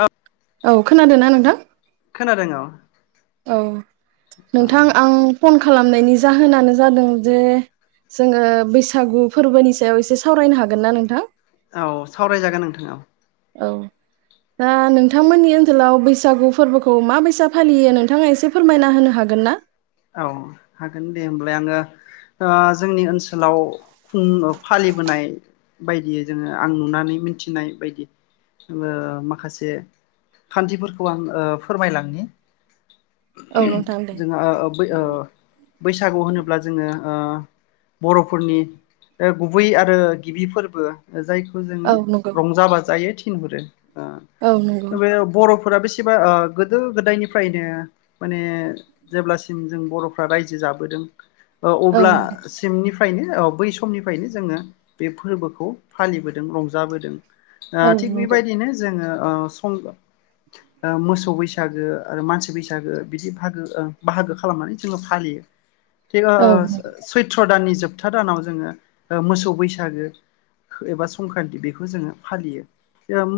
औ औ खोनादों ना नोंथां? खोनादों औ औ औ नोंथां आं फन खालामनायनि जाहोनानो जादों जे जोङो बैसागु फोरबोनि सायाव एसे सावरायनो हागोन ना नोंथां? औ सावरायजागोन नोंथां औ। औ दा नोंथांमोननि ओनसोलाव बैसागु फोरबोखौ मा बायसा फालियो नोंथाङा एसे फोरमायना होनो हागोन ना? औ हागोन दे होमबालाय आङो ओ जोंनि ओनसोला खुं फालिबोनाय बायदियै जोङो आं नुनानै मिथिनाय बायदि ओ माखासे खान्थिफोरखौ आं फोरमायलांनि। औ नोंथां दे जोंहा ओ ओ बैसागु होनोब्ला जोङो ओ बर'फोरनि गुबै आरो गिबि फोरबो। जायखौ जोङो औ नंगौ रंजा बाजायै थिनहरो। औ नंगौ ओ बे बर'फोरा सिबो ओ गोदो गोदायनिफ्रायनो माने जेब्ला सिम जों बर'फ्रा रायजो जाबोदों ओ औ अब्ला सिमनिफ्र फ्रायनो औ बै समनिफ्रायनो जोङो बे फोरबोखौ फालिबोदों रंजाबोदों। ओ औ थिग नंगौ बेबायदिनो जोङो ओ सम ओ मोसौ बैसागो आरो मानसि बैसागो बिदि भागो ओ बाहागो खालामनानै जोङो फालियो। औ नंगौ [unintelligible] सैत्र दाननि जोबथा दानाव जोङो मोसौ बैसागो एबा संक्रान्ति बेखौ जोङो फालियो।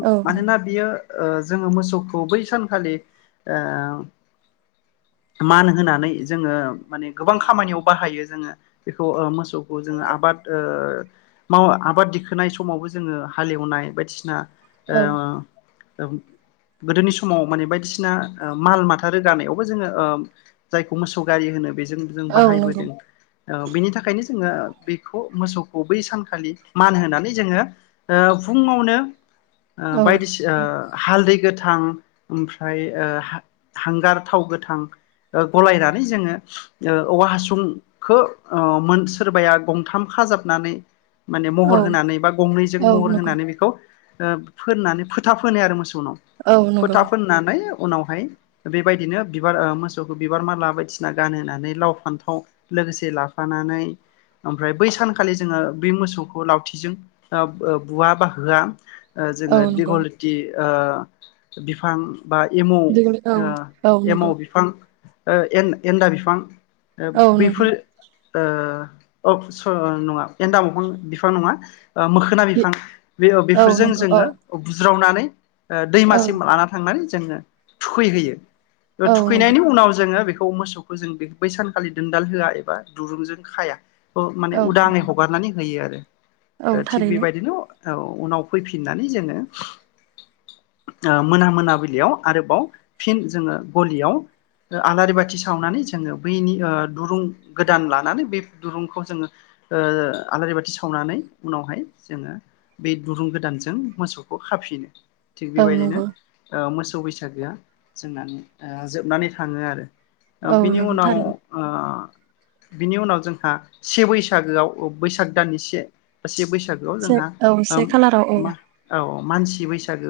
औ मानोना बियो ओ जोङो मोसौखौ बै सानखालिओ मान होना नै जोङो माने गोबां खामानिआव बाहायो जोङो बेखौ ओ मोसौखौ जोङो आबाद ओ माव आबाद दिखोनाय समावबो जोङो हालेवनाय बायदिसिना ओ गोदोनि समाव माने बायदिसिना ओ माल माथा रोगानायावबो जोङो ओ जायखौ मोसौ गारि होनो बेज जों औ नंगौ बाहायबोदों बेनि थाखायनो जों। जों बेखौ मोसौखौ बै सानखालि मान होनानै जोङो फुङावनो औ बायदिसिना हालदै गोथां ओमफ्राय हांगार थाव गोथां गलायनानै जोङो औवा हासुंखौ सोरबाया गंथाम खाजाबनानै माने औ महर होनानै बा गंनैजों औ महर नंगौ होनानै बेखौ फोरोननानै फोथा फोनी आरो मोसौ औ नंगौ औ नंगौ फोथा फोननानै उनावहाय बेबायदिनो बिबार आरो। मोसौखौ बिबार माला बायदिसिना गानहोनानै लाव फान्थाव लोगोसे लाफानानै ओमफ्राय बै सानखालि जोङो बे मोसौखौ लावथिजों बुवा बा होआ औ जोङो नंगौ दघलटि ओ बिफां बा एमाव औ एमाव नंगौ बिफां ओए एन्द-एन्दा बिफां। ओ औ बैफोर। ओ ओबसो नङा एनन्दामफां बिफां नङा। मोखोना बिफां बे बेफोरजों नंगौ औ जोङो बुज्रावनानै। ओ औ दैमासिम लाना थांनानै जोङो थुखैहोयो। औ नंगौ थुखैनायनि उनाव जोङो बेखौ मोसौखौ जों बै सानखालि दोनदाल होआ एबा दुरुंजों खाया। आं माने औ उदाङै हगारनानै होयो आरो। औ थिग थारैनो बेबायदिनो ओ उनाव फैफिननानै जोङो मोना मोनाबिलियाव आरोबाव फिन जोङो गलियाव आलारि बाथि सावनानै जोङो बैनि दुरुं गोदान लानानै बे दुरुंखौ जोङो आलारि बाथि सावनानै उनावहाय जोङो बे दुरुं गोदानजों मोसौखौ खाफिनो। थिग औ बेबायदिनो नंगौ ओ मोसौ बैसागोया जोंना ओ जोबनानै थ थाङो आरो। औ बिनि नंगौ उनाव थारैनो ओ बिनि उनाव जोंहा से बैसागोआव बैसाग दाननि से बा से बैसाग बैसागोआव से जोंहा औ से ओं खालाराव औ मा औ मानसि बैसागो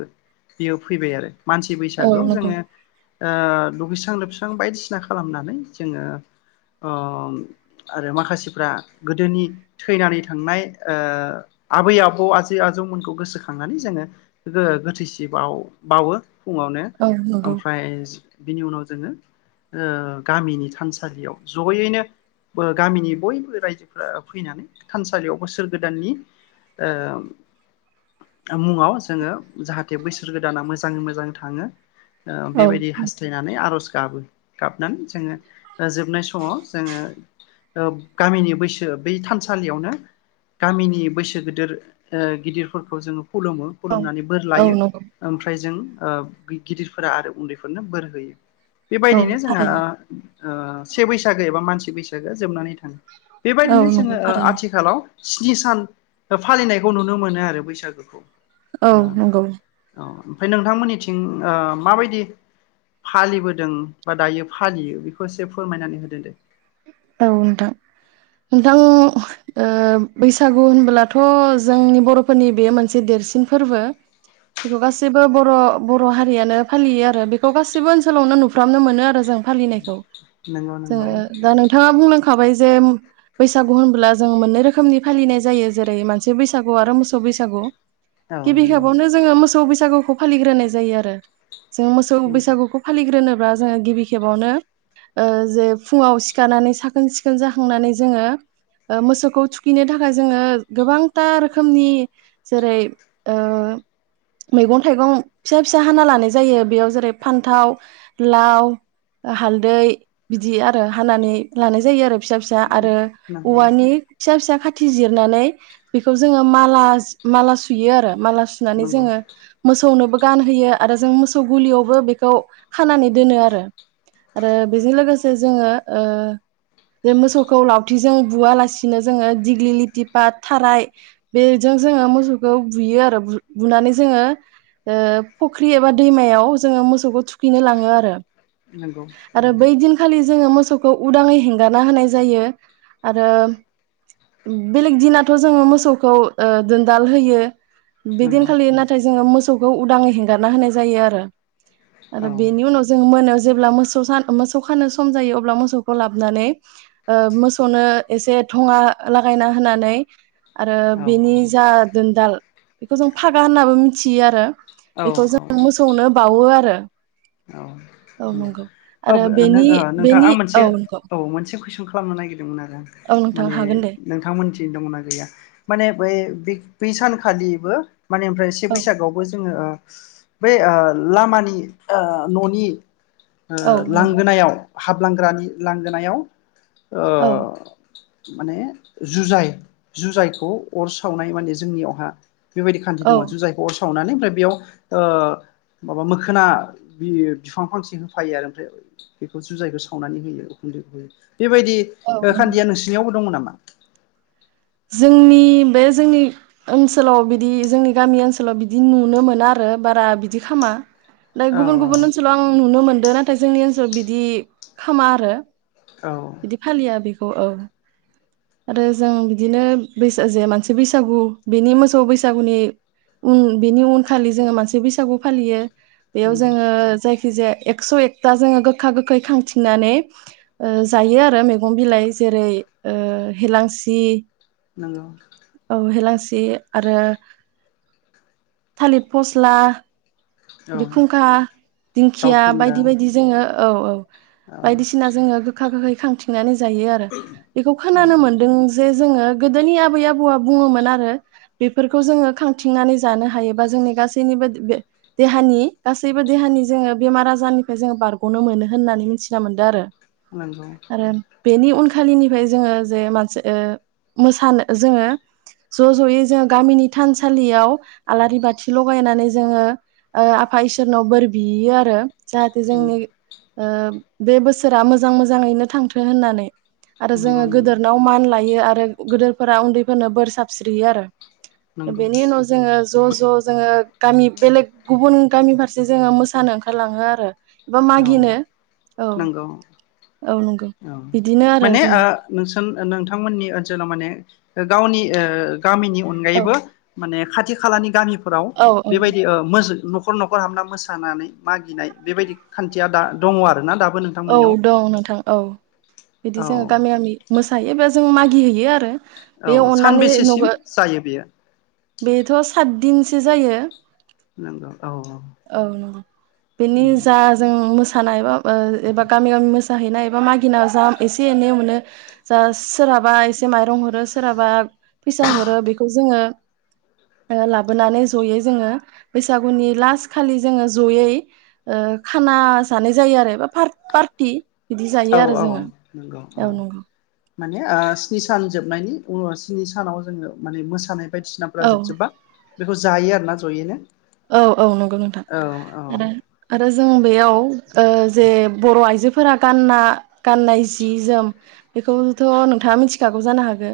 बियो फैबाय आरो। मानसि औ बैसागुआव नंगौ जोङो ओ लुगैसो फस्रां लोबस्रां बायदिसिना खालामनानै जोङो ओ आरो माखासेफ्रा गोदोनि थैनानै थांनाय ओ आबै-आबौ आजै आजौमोनखौ गोसोखांनानै जोङो गोथैसि बाव बावो। फुङावनो औ नंगौ ओमफ्राय बिनि उनाव जोङो ओ गामिनि थानसालियाव जयैनो ओ गामिनि बयबो रायजोफोरा फैनानै थानसालियाव बोसोर गोदाननि ओ मुङाव जोङो जाहाथे बोसोर गोदाना मोजाङै मोजां थाङो ओ औ बेबायदि हास्थायनानै आरज गाबो गाबनानै जोङो जोबनाय समाव जोङो ओ गामिनि बैसो बै थानसालियावनो गामिनि बैसो गोदोर गिदिरफोरखौ जोङो खुलुमो खुलुमनानै बोर औ लायो नंगौ ओमफ्राय जों ओ गिदिरफोरा आरो उन्दैफोरनो बोर होयो। औ बेबायदिनो जोंहा थारैनो ओ से बैसागो एबा मानसे बैसागोआ जोबनानै थाङो। औ बेबायदिनो नंगौ जोङो ओ थारैनो आथिखालाव स्नि सान फालिनायखौ नुनो मोनो आरो बैसागोखौ औ नंगौ [unintelligible] फाय नोंथांमोननिथिं आ माबायदि फालिबोद दों बा दायो फालियो बेखौ एसे फोरमायनानै होदों दे। औ नोंथां नोंथां ओ बैसागु होनबोलाथ' जोंनि बर'फोरनि बेयो मोनसे देरसिन फोरबो बेखौ गासैबो बर'-बर' हारियानो फालियो आरो बेखौ गासैबो ओनसोलावनो नुफ्रामनो मोनो आरो जों फालिनायखौ नंगौ नंगौ जोङो दा नों बुंलांखाबाय जे बैसागु होनब्ला जों मोननै रोखोमनि फालिनाय जायो जेरै मोनसे बैसागु आरो मोसौ बैसागु औ गिबि नंगौ खेबावनो जोङो मोसौ बैस सागुखौ फालिग्रोनाय जायो आरो। जों मोसौ नंगौ बैसागुखौ फालिग्रोनो ब्रा जोङो गिबिखेबावनो ओ जे फुंआव सि गानानै साखोन सिखोन जाखांनानै जोङो मोसौखौ थुखैनो थाखाय जोङो गोबांथा रोखोमनि जेरै ओ मैगं थाइगं फिसा फिसा हाना लानाय जायो बेयाव जेरै फान्थाव लाव हालदै बिदि आरो हानानै लानाय जायो आरो फिसा फिसा आरो नंगौ औवानि फिसा फिसा खाथि जिरनानै बेखौ जोङो माला माला सुयो आरो माला सुनानै नंगौ जोङो मोसौनोबो गानहोयो आरो जों मोसौ गुलियावबो बेखौ खानानै दोनो आरो आरो बेजों लोगोसे जोङो ओ बे मोसौखौ लावथि जों बुयालासिनो जोङो दिग्लि लिथि पाट थाराय बेजों जोङो मोसौखौ बुयो आरो बु-बुनानै जोङो ओ फुख्रि एबा दैमायाव जोङो मोसौखौ थुखैनो लाङो आरो नंगौ आरो औ बै दिनखालि जोङो मोस खौ उदाङै हेंगारना होनाय जायो आरो बेलेग दिनाथ' जोङो मोसौखौ ओ दोनदाल होयो बि नंगौ दिनखालि नाथाय जोङो मो थौखौ उदां हेंगारना होनाय जायो आरो। औ आरो बेनि उनाव जों मोनायाव जेब्ला मोसौ सान मोसौ खानो सम जायो अब्ला मो थौखौ लाबोनानै ओ मोसौनो एसे थङा लागायना होनानै आरो औ बेनि जा दोनदाल बेखौ जों फागा होननाबो मि थियो आरो औ बेखौ औ जों मोसौनो बावो आरो औ नंगौ ओ आरो बेनि नोंथां बेनि आं मोनसे औ नंगौ। औ मोनसे कुइसन खालामनो नायगिर औ [unintelligible] नोंथां माने हागोन दे नोंथांमोनथि दंना गैया माने बै बि बै सानखालिबो माने ओमफ्राय से औ बैसागोआवबो जोंङो। बेै ओ लामानि। ओ ननि। ओ औ नंगौ लांगोनायाव। हाबलांग्रानि लांगोनायाव। औ ओ माने जुजाइ जुजाइखौ अर सावनाय माने जोंनियावहा। बेबायदि खान्थि औ दंङ जुजाइखौ अर। सावनानै बा बेयाव ओ माबा मोखोना। बियो बिफां फांसे होफायो आरो [unintelligible] बेखौ जुजायखौ सावनानै होयो। बेबायदि औ ओ नंगौ खान्दिया नोंसिनियावबो दंमोन नामा? [inaudible] जोंनि बे जोंनि ओनसोलाव बिदि जोंनि गामि ओनसोलाव बिदि नुनो मोना आरो बारा बिदिखामा। नै औ गुबुन गुबुन ओनसोलाव आं नुनो मो दों नाथाय जोंनि ओनसोलाव बिदि खामा आरो। औ बिदि फालिया बि अ औ। आरो जों बिदिनो बैसा जे मानसि बैसागु बेनि मोसौ बैसागुनि उन बेनि उनखालि जोंङो मानसि बैसागु फालियो। बेयाव नंगौ जोंङो जाय [unintelligible] एकस एकथा जोंङो गोखा गोखै खांथिंनानै ओ जायो आरो मैगं बिलाइ जेरै ओ हेेलांसि। नोंगौ। सि आरो थालिर फस्ला। औ बेखुंखा दाउ दिंखिया फेन्दा बायदि बायदि जोङो औ औ। औ बायदिसिना जोङो गोखा गोखै खांथिंनानै जायो आरो बेखौ खोनानो नंगौ मोन जे जोङो गोदोनि आबै आबौआ बुङोमोन आरो बेफोरखौ जोङो खांथिंनानै जानो हायोबा जोंनि गासैनिबो बे देहानि गासैबो देहानि जोङो बेमार आजारनिफ्राय जोङो बारगनो मोनो होननानै मिथिना मोनदों आरो। नोंगौ। आरो बेनि उनखालिनिफ्राय जोंङो जे मान ओ मोसानो जोंङो ज' जयै जोंङो गामिनि थानसालियाव आलारि बाथि लगायनानै जोंङो ओ आफा इसोरनाव बोर बियैयो आरो। जाहाथे जोंनि ओ बे बोसोरा मोजां मोजाङैनो थांथों होननानै। आरो जोङो नंगौ नंगौ गोदोरनाव लायो आरो गोदोरफोरा उन्दैफोरनो बोर साबस्रियो आरो। नंगौ बेनि उनाव जोङो ज' ज' जोङो गामि बेलेक गुबुन गामि फारसे जोङो मोसानो ओंखारलाङो आरो। एबा औ मागिनो औ नोंगौ औ नंगौ औ बिदिनो आरो माने ओ जोङो नोंसोन नों थांमोननि ओनसोलाव माने गावनि ओ गामिनि औ अनगायैबो माने खाथि खालानि गामिफोराव औ औ बेबायदि ओ मोज न' खर न'खर हाबना मोसानानै मागिनाय बेबायदि खान्थिया दा दङ आरो ना दा औ दं नोंथां औ बिदि जोङो औ गामि गामि मोसायो बा जों मागि हैैयो आरो। बे औ अननानै सानबेसेसिम जायो बेयो? बेथ' सातदिनसो जायो। नंगौ औ औ नोंगौ बेनि जा औ जों मोस सानाय बा ओ ओ बा गामि गामि मोसाहैनाय बा मागिनायाव जा एसे एनै मोनो जा सोरहाबा एसे माइरं हरो सोरहाबा फैसा हरो बेखौ जोङो ओ लाबोनानै जयै जोङो बैसागुनि लास खालि जोङो जयै ओ खाना जानाय जायो आरो एबा पार पारथि बिदि औ जायो आरो औ जोङो औ नंगौ। माने ओ स्नि सान जोबनायनि उनाव स्नि सानाव जोङो माने मोसानाय औ बायदिसिनाफ्रा जोबजोबा बेखौ जायो आरोना जयैनो। औ औ नंगौ नोंथां औ औ आरो आरो जों बेयाव ओ जे बर' आइजो फोरा गानना गाननाय जि जोम बेखौथ' नोंथाङा मिथिखागौ जानो हागौ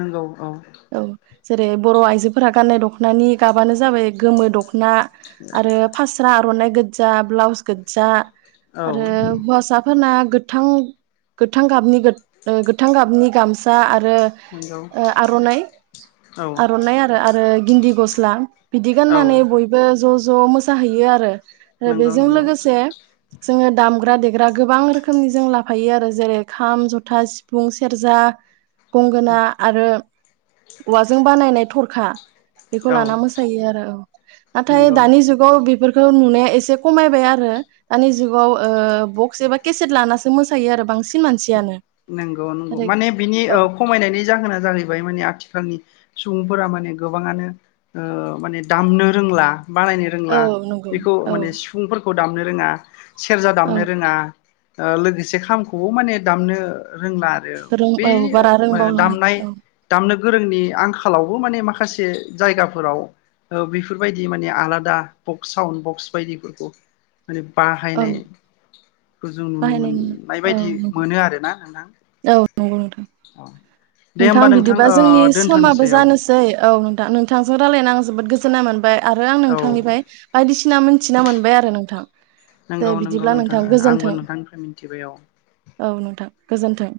नंगौ औ जेरै बर' आइजोफोरा गाननाय दख'नानि गाबानो जाबाय गोमो दख ना आरो फास्रा आर'नाइ गोजा ब्लाउस गोजा औ आरो हौवासाफोरना गोथां गोथां गाबनि गोद ओ गोथां गाबनि गामसा बो नंगौ ओ आर'नाइ औ आर'नाइ आरो गिन्दि गस्ला बिदि औ गाननानै बय ज' ज' मोसाहैयो आरो ओ नंगौ बेजों नंगौ लोगोसे जोङो दामग्रा दे गोबां रोखोमनि जों लाफायो आरो जेरै खाम जथा सिफुं सेरजा गंगोना आरो औवाजों बानायनाय थरखा बेखौ औ लाना मोसायो आरो औ थाय नंगौ दानि जुगाव बेफोरखौ नुनाया एसे खमायबाय आरो दानि जुगाव ओ बक्स एबा केसेट लानानानैसो मोसायो आरो बांसिन मानसियानो नंगौ नंगौ ओरै माने बिनि औ ओ खमायनायनि जाहोना जाहैबाय माने आथिखालनि सुबुंफोरा माने गोबाङानो ओ माने दामनो रोंला बानायनो औ रोंला नंगौ बेखौ औ माने सिफुंफोर खौ दामनो रोङा सेरजा औ दामनो रोङा ओ लोगोसे खामखौबो माने दामनो रोंला आरो रों बे औ बारा रोंबावला दामनाय औ दामनो गोरोंनि आंखालावबो माने माखा माखासे जायगाफोराव ओ बेफोरबायदि माने आलादा बक्स साउन्ड बक्स बायदिफोरखौ माने औ बाहायनायखौ जों नुनो बाहायनाय मोननाय नुनो औ बायदि मोनो आरो ना नोंथां औ नंगौ नोंथां औ दे नोंथां होमबा बिदिबा ओ जोंनि दोनथ'नोसै समाबो औ जानोसै औ नोंथां नोंथांजों रायलायनांगौ आं जोबोद गोजोननाय मोनबाय आरो आं औ नोंथांनिफाय बायदिसि ना मोनथिना मोनबाय आरो नोंथां नंगौ दे नंगौ बिदिब्ला नोंथां गोजोन्थों आंबो नोंथांनिफ्राय मिथिबाय औ औ नोंथां गोजोन्थों